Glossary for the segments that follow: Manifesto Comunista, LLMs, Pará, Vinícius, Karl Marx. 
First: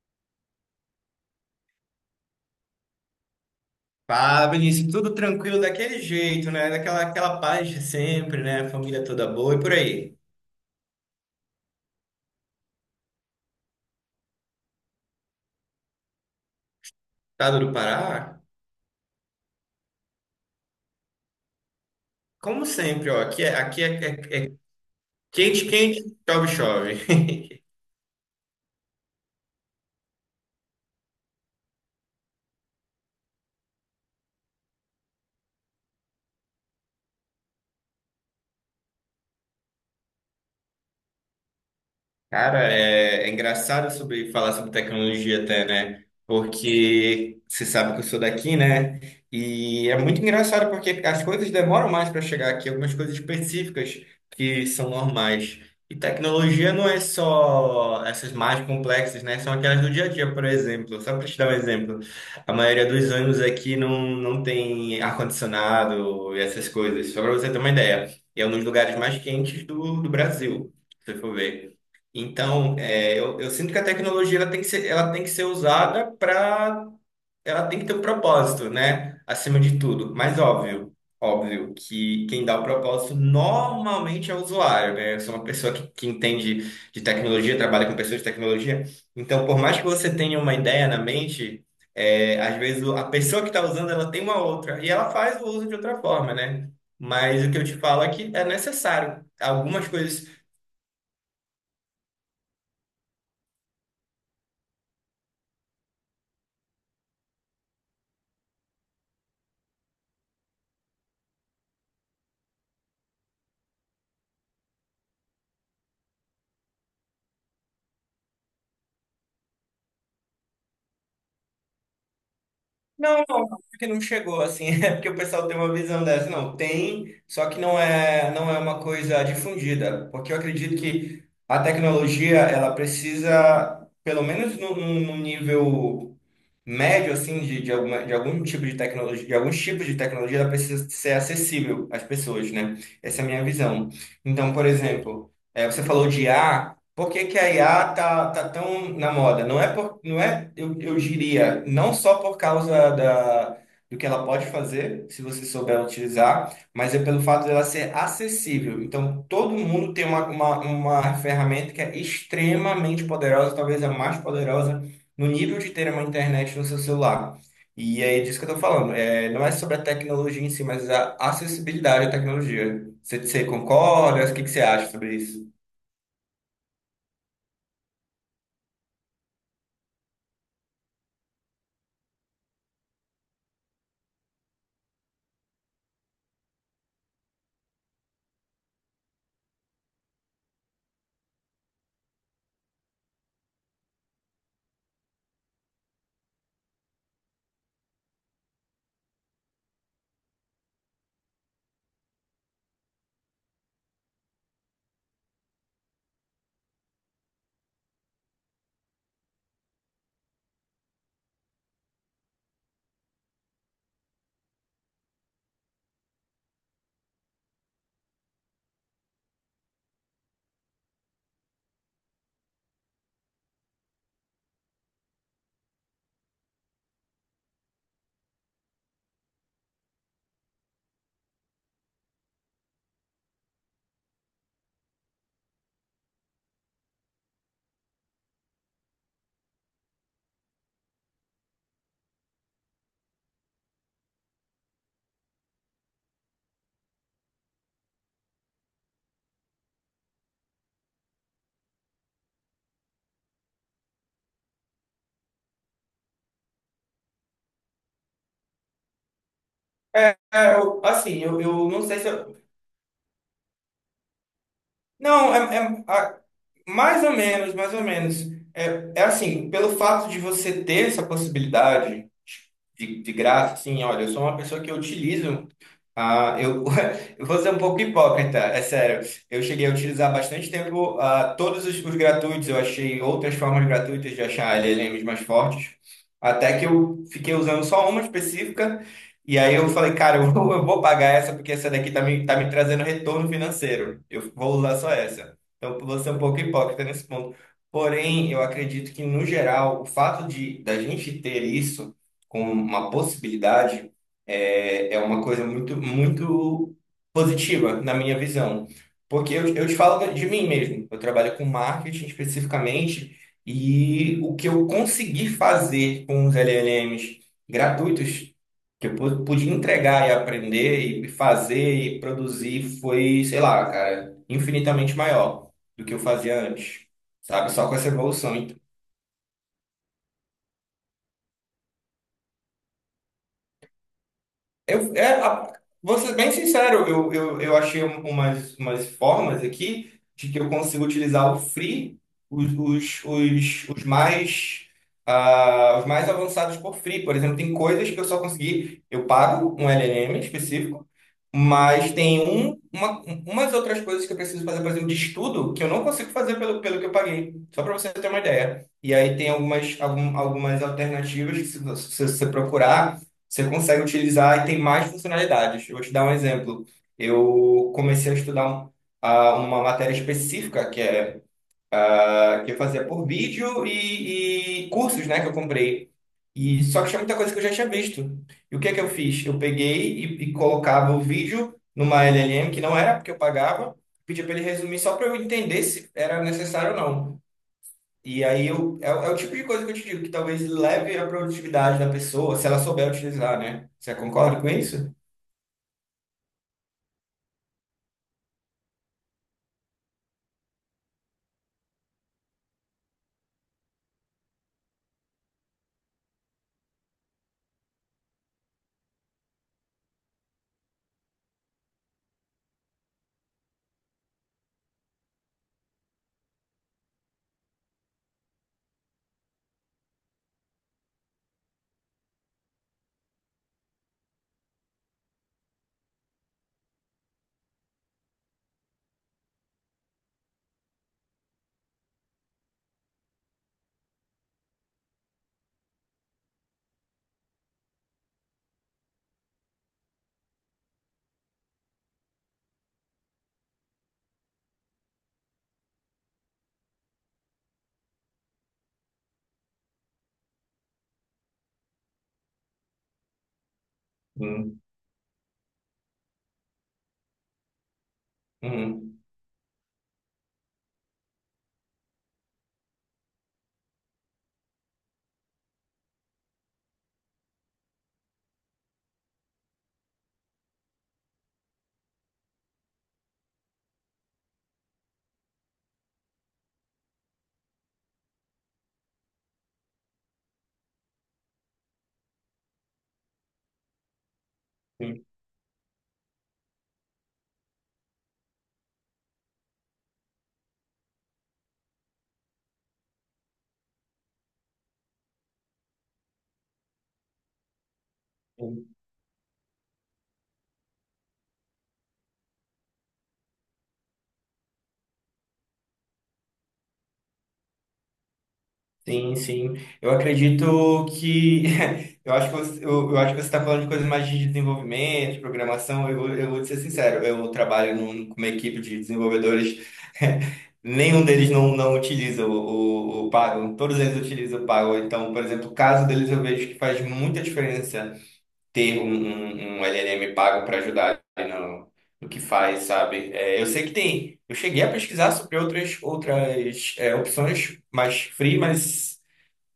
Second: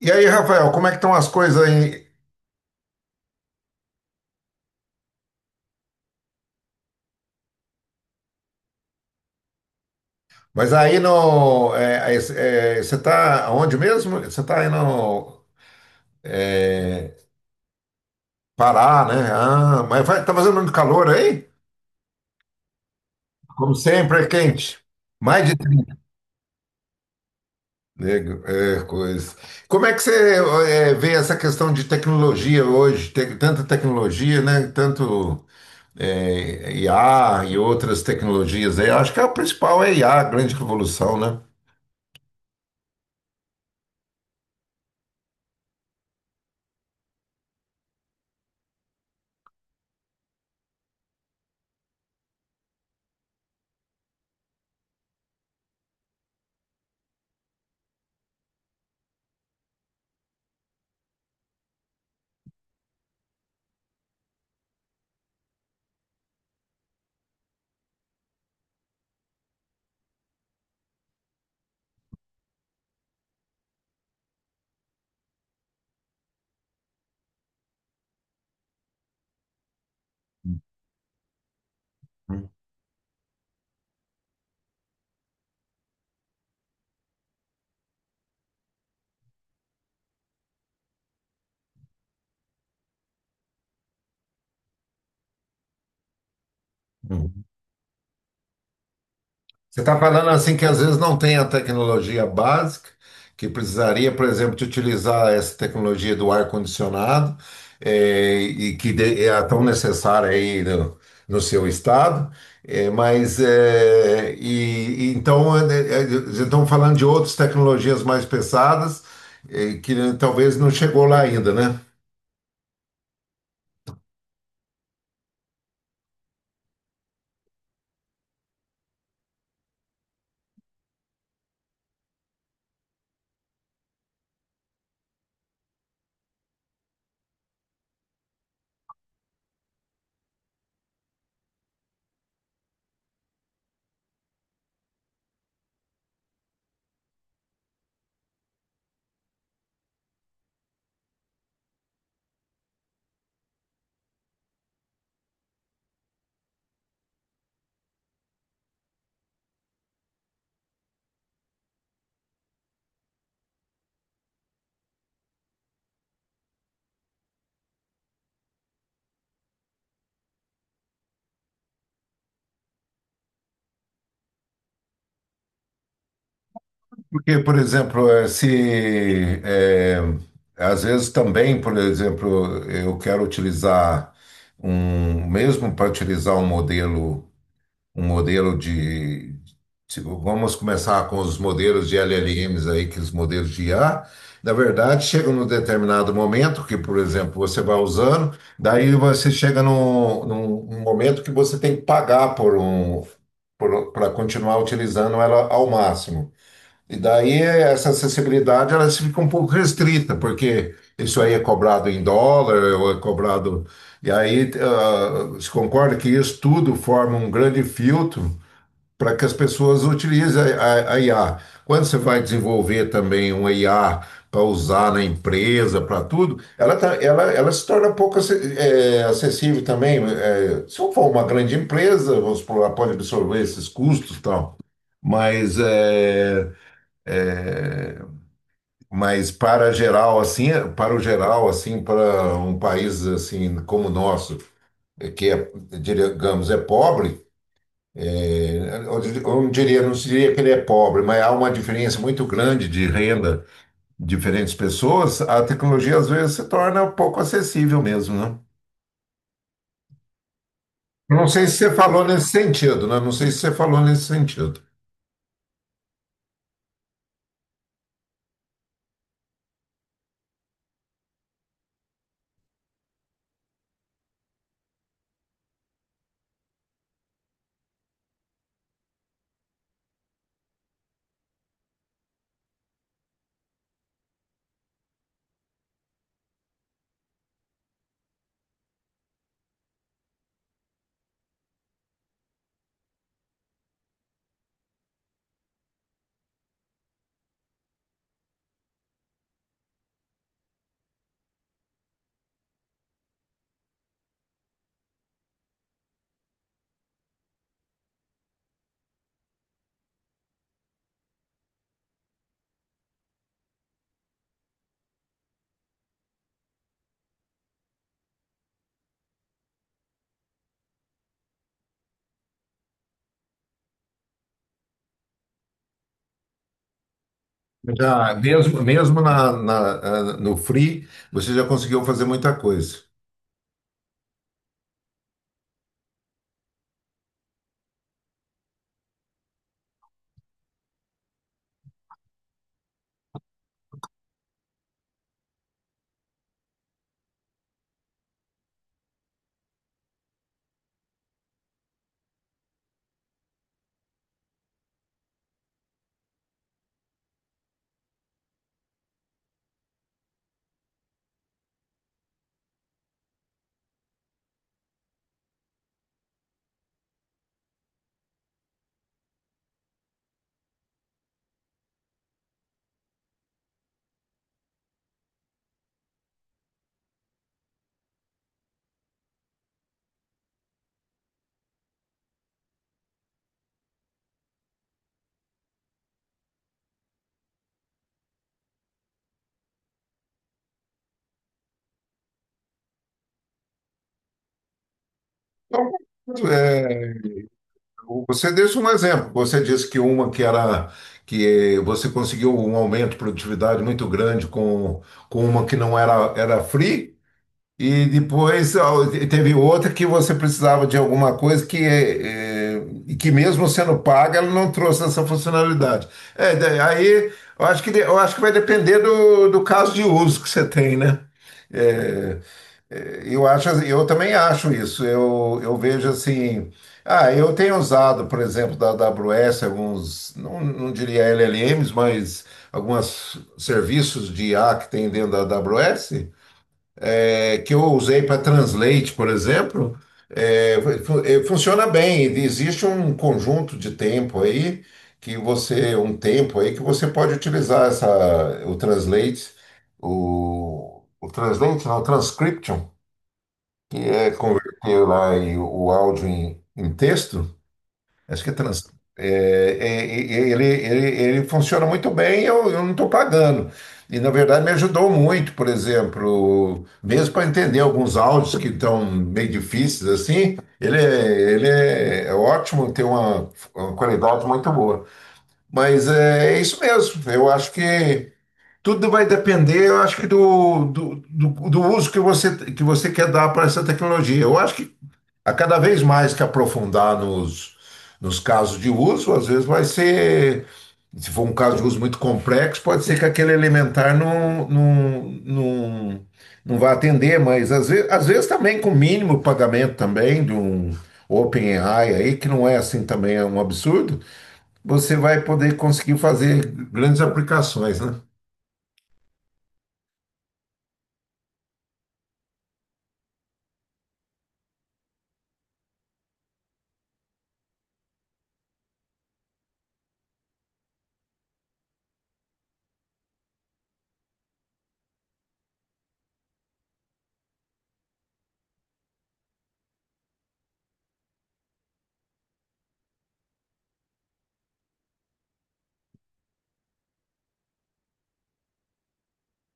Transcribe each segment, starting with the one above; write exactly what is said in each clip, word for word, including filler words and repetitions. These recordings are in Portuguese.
E aí, Rafael, como é que estão as coisas aí? Fala, Vinícius, tudo tranquilo daquele jeito, né? Daquela aquela paz de sempre, né? Família toda boa e por aí. Mas aí no, é, é, é, você está onde mesmo? Você está aí no é, Estado do Pará, Pará, né? Ah, mas vai, tá fazendo muito calor aí? como sempre, ó, aqui é, Como aqui é, sempre, é é- é quente. Mais de quente, trinta. quente, chove, chove. Nego, é, coisa. Como é que você é, vê essa questão de tecnologia hoje? Tem tanta tecnologia, né? Tanto é, I A e outras tecnologias aí. Acho que a principal é I A, a a grande revolução, né? Cara, é, é engraçado sobre falar sobre tecnologia até, né? Porque você sabe que eu sou daqui, né? E é muito engraçado porque as coisas demoram mais para chegar aqui, algumas coisas específicas que são normais. E tecnologia não é só essas mais complexas, né? São aquelas do dia a dia, por exemplo. Só para te dar um exemplo, a maioria dos ônibus aqui não, não tem ar-condicionado e essas coisas. Só para você ter uma ideia, e é um dos lugares mais quentes do, do Brasil, se você for ver. Então, é, eu, eu sinto que a tecnologia, ela tem que ser, ela tem que ser usada para, ela tem que ter um propósito, né? Acima de tudo. Mas óbvio, óbvio que quem Hum, dá o propósito normalmente é o usuário, né? Eu sou uma pessoa que, que entende de tecnologia, trabalha com pessoas de tecnologia. Então, por mais que você tenha uma ideia na mente, é, às vezes o- a pessoa que está usando ela tem uma outra e ela faz o uso de outra forma, né? hum. Mas o que eu te falo é que é necessário. Você Algumas está coisas falando assim que às vezes não tem a tecnologia básica, que precisaria, por exemplo, de utilizar essa tecnologia do ar-condicionado, eh, e que de- é tão necessária aí no, no seu estado, eh, mas eh, e, e então eh, eh, estamos falando de outras tecnologias mais pesadas, eh, que talvez não chegou lá ainda, né? Não, não, acho que não chegou assim, é porque o pessoal tem uma visão dessa. Não, tem, só que não é, não é uma coisa difundida, porque eu acredito que a tecnologia, ela precisa, pelo menos num num- num nível médio assim de, de, alguma, de algum tipo de tecnologia, de alguns tipos de tecnologia, ela precisa ser acessível às pessoas, né? Essa é a minha visão. Então, por exemplo, eh, você falou de I A, por que que a I A tá, tá tão na moda? Não é por, não é, eu, eu diria, não só por causa da do que ela pode fazer, se você souber utilizar, mas é pelo fato dela ser acessível. Então, todo mundo tem uma, uma, uma ferramenta que é extremamente poderosa, talvez a mais poderosa no nível de ter uma internet no seu celular. E é disso que eu estou falando. É, não é sobre a tecnologia em si, mas a acessibilidade à tecnologia. Você, você concorda? O que, que você acha sobre isso? Porque, por exemplo, eh, se eh, às vezes também, por exemplo, eu quero utilizar um, mesmo para utilizar um modelo, um modelo de, se- vamos começar com os modelos de L L Ms aí, que os modelos de I A, na verdade, chega num determinado momento que, por exemplo, você vai usando, daí você chega num, num num momento que você tem que pagar por um, para continuar utilizando ela ao máximo. E daí essa acessibilidade ela se fica um pouco restrita, porque isso aí é cobrado em dólar, ou é cobrado. E aí ah, se concorda que isso tudo forma um grande filtro para que as pessoas utilizem a, a- a I A. Quando você vai desenvolver também uma I A para usar na empresa, para tudo, ela, tá- ela, ela se torna pouco acess- eh, acessível também. Eh, se eu for uma grande empresa, vamos supor, ela pode absorver esses custos e tal. Mas é, é, mas para geral, assim, para o geral, assim, para um país assim como o nosso, é, que é, digamos, é pobre, é, eu dir- eu não diria, não diria que ele é pobre, mas há uma diferença muito grande de renda de diferentes pessoas, a tecnologia às vezes se torna um pouco acessível mesmo, né? É, é, eu- Eu assim, não eu, sei se eu você não sei falou se nesse eu... sentido, né? Não sei se você falou nesse sentido. Não, é, é- a- mais ou menos, mais ou menos. É, é assim, pelo fato de você ter essa possibilidade de, de graça, assim, olha, eu sou uma pessoa que utiliza. Ah, eu, eu vou ser um pouco hipócrita, é sério. Eu cheguei a utilizar bastante tempo ah, todos os, os gratuitos. Eu achei outras formas gratuitas de achar L L Ms mais fortes. Até que eu fiquei usando só uma específica. E aí eu falei, cara, eu vou, eu vou pagar essa porque essa daqui tá me, tá me trazendo retorno financeiro. Eu vou usar só essa. Então, eu vou ser um pouco hipócrita nesse ponto. Porém, eu acredito que, no geral, o fato de da gente ter isso como uma possibilidade é, é uma coisa muito, muito positiva na minha visão. Porque eu, eu te falo de mim mesmo. Eu trabalho com marketing especificamente e o que eu consegui fazer com os L L Ms gratuitos, que eu pu- pude entregar e aprender e fazer e produzir foi, sei lá, cara, infinitamente maior do que eu fazia antes, sabe? Só com essa Já, evolução. mesmo mesmo na, na- ah, no Free, você já conseguiu fazer muita coisa. Eu, é, a- Vou ser bem sincero, eu, eu, eu achei umas, umas formas aqui de que eu consigo utilizar o free, os, os, os, os mais, ah, os mais avançados por free. Por exemplo, tem coisas que eu só consegui, eu pago um L L M específico, mas tem um, uma, umas outras coisas que eu preciso fazer, por exemplo, de estudo, que eu não consigo fazer pelo, pelo que eu paguei, só para você ter uma ideia. E aí tem algumas, algum, algumas alternativas que se você se você procurar você consegue utilizar e tem mais funcionalidades. Eu vou te dar um exemplo. Eu comecei a estudar um- a- uma matéria específica que é a- que eu fazia por vídeo e, e cursos, né, que eu comprei. E só que tinha muita coisa que eu já tinha visto. E o que é que eu fiz? Eu peguei e, e colocava o vídeo numa L L M que não era porque eu pagava, pedia para ele resumir só para eu entender se era necessário ou não. E aí eu, é, é o tipo de coisa que eu te digo, que talvez leve a produtividade da pessoa, se ela souber utilizar, né? Você concorda com isso? É, você disse um exemplo. Você disse que uma que era que você conseguiu um aumento de produtividade muito grande com, com uma que não era, era free, e depois ó, teve outra que você precisava de alguma coisa que, eh, e que mesmo sendo paga, ela não trouxe essa funcionalidade. É, da- aí eu acho que, de- eu acho que vai depender do, do caso de uso que você tem, né? É, é, eu acho, assim, eu também acho isso. Eu, eu vejo assim. Ah, eu tenho usado, por exemplo, da A W S alguns, não, não diria L L Ms, mas alguns serviços de I A que tem dentro da A W S, é, que eu usei para Translate, por exemplo. É, fu- é, funciona bem. Existe um conjunto de tempo aí que você, um tempo aí que você pode utilizar essa, o Translate, o, o Translate, não, o Transcription, que é Hum, converter lá em- o áudio em, em texto, acho que é trans. hum, é, é, é, ele, ele, ele funciona muito bem, eu, eu não estou pagando. E na verdade me ajudou muito, por exemplo, mesmo para entender alguns áudios que estão meio difíceis assim, ele é, ele é, é ótimo, tem uma, uma qualidade muito boa. Mas é, é isso mesmo, eu acho que tudo vai depender, eu acho que do, do, do, do uso que você, que você quer dar para essa tecnologia. Eu acho que hum, a cada vez mais que aprofundar nos, nos casos de uso, às vezes vai ser, se for um caso de uso muito complexo, pode ser que aquele elementar não, não, não, não vá atender, mas às vezes, às vezes também hum. com mínimo pagamento também de um OpenAI aí, que não é assim também é um absurdo, você vai poder conseguir fazer grandes aplicações, né? Sim, sim. Eu acredito que. Eu acho que você, eu, eu acho que você está falando de coisas mais de desenvolvimento, de programação. Eu, vou- eu vou te ser sincero, eu trabalho num- com uma equipe de desenvolvedores. Nenhum deles não, não utiliza o, o, o Pago, todos eles utilizam o Pago. Então, por exemplo, o caso deles eu vejo que faz muita diferença ter um, um, um L L M pago para ajudar no, no que faz, sabe? É, eu sei que tem. Eu cheguei a pesquisar sobre outras, outras é, opções mais free, mas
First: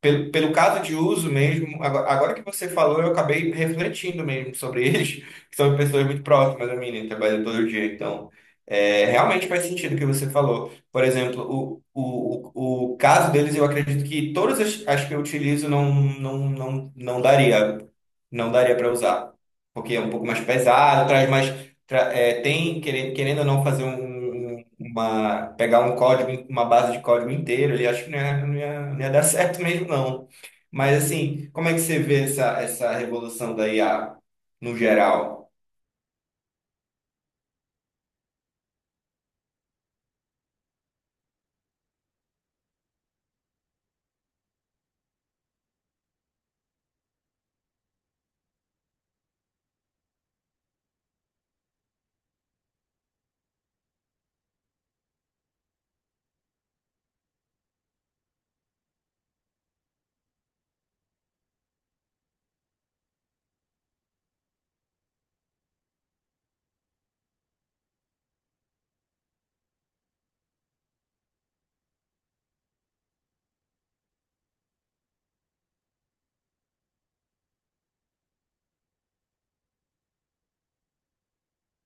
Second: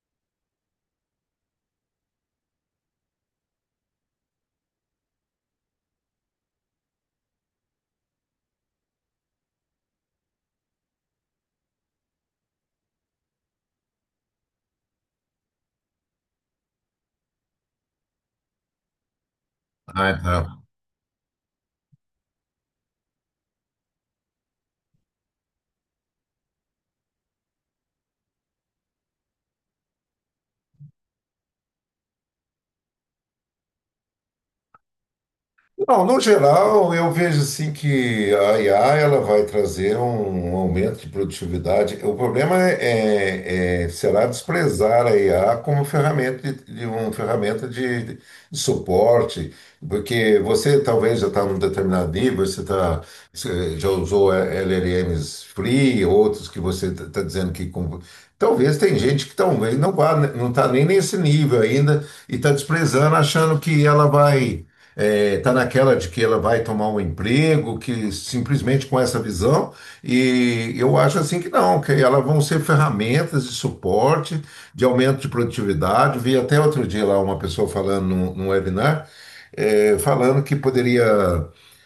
pelo, pelo caso de uso mesmo, agora, agora que você falou, eu acabei refletindo mesmo sobre eles, que são pessoas muito próximas a mim, né? Trabalham todo dia, então. É, realmente faz sentido o que você falou. Por exemplo, o, o, o o caso deles, eu acredito que todas as, as que eu utilizo não, não, não, não daria, não daria para usar, porque é Ah, um pouco mais então. pesado, traz mais, tra- é, tem querendo, querendo ou não fazer um, um- uma, pegar um código, uma base de código inteiro, ele acho que não ia, não ia, não ia dar certo mesmo não. Mas assim, como é que você vê essa, essa revolução da I A no geral? Não, no geral, eu vejo assim que a I A ela vai trazer um, um aumento de produtividade. O problema é, é- é, será desprezar a I A como ferramenta de, de uma ferramenta de, de suporte, porque você talvez já está num determinado nível, você tá, você já usou L L Ms free, outros que você está dizendo que com- talvez tem gente que talvez não vá, não está nem nesse nível ainda e está desprezando, achando que ela vai é, tá naquela de que ela vai tomar um emprego, que simplesmente com essa visão, e eu acho assim que não, que elas vão ser ferramentas de suporte, de aumento de produtividade. Vi até outro dia lá uma pessoa falando num, num webinar é, falando que poderia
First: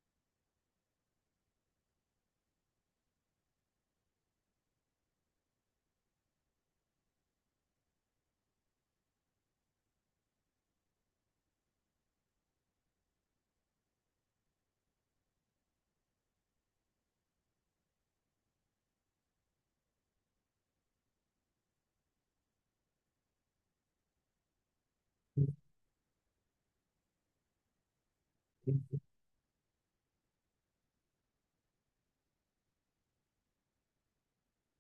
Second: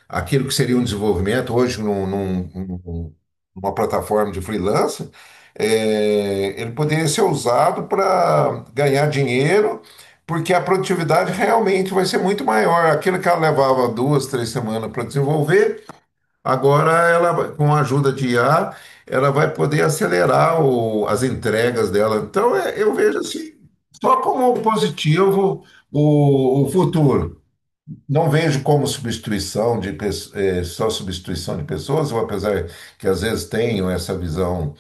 aquilo que seria um desenvolvimento hoje num- num- num- numa plataforma de freelancer, é, ele poderia ser usado para ganhar dinheiro, porque a produtividade realmente vai ser muito maior. Aquilo que ela levava duas, três semanas para desenvolver, agora ela, vai- com a ajuda de I A, ela vai poder acelerar o- as entregas dela. Então, é, eu vejo assim, só como positivo o o futuro. Não vejo como substituição de pes- eh, só substituição de pessoas, ou apesar que às vezes tenho essa visão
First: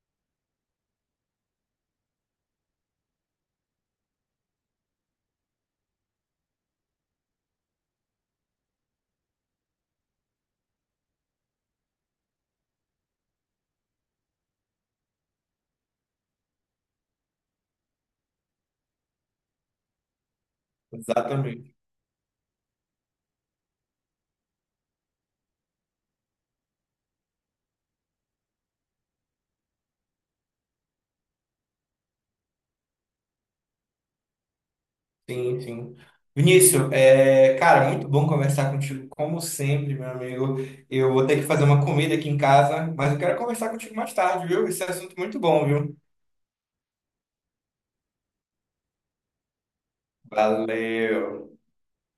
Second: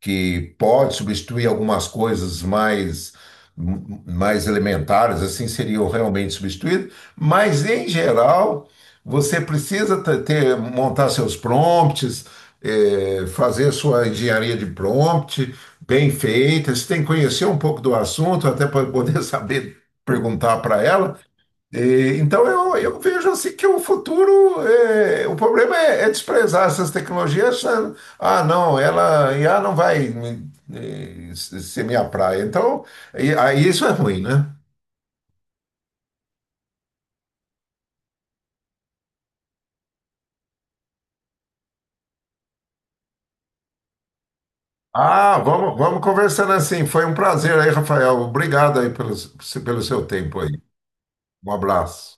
que pode substituir algumas coisas mais m- mais elementares, assim seriam realmente substituídas, mas em geral você precisa te- ter, montar seus prompts, eh, fazer sua engenharia de prompt bem feita, você tem que conhecer um pouco do assunto até para poder saber perguntar para ela. Exatamente. E então eu, eu vejo assim que o futuro, é, o problema é, é desprezar essas tecnologias. sa- Ah, não, ela I A não vai me- eh, se- ser minha praia. Então, e- aí isso é ruim, né? Sim, sim. Vinícius, é, cara, muito bom conversar contigo, como sempre, meu amigo. Eu vou ter que fazer uma comida aqui em casa, mas eu quero conversar contigo mais tarde, viu? Esse é assunto é Ah, muito bom, vamos, viu? vamos conversando assim. Foi um prazer aí, Rafael. Obrigado aí pelo, pelo seu tempo aí. Valeu. Um abraço.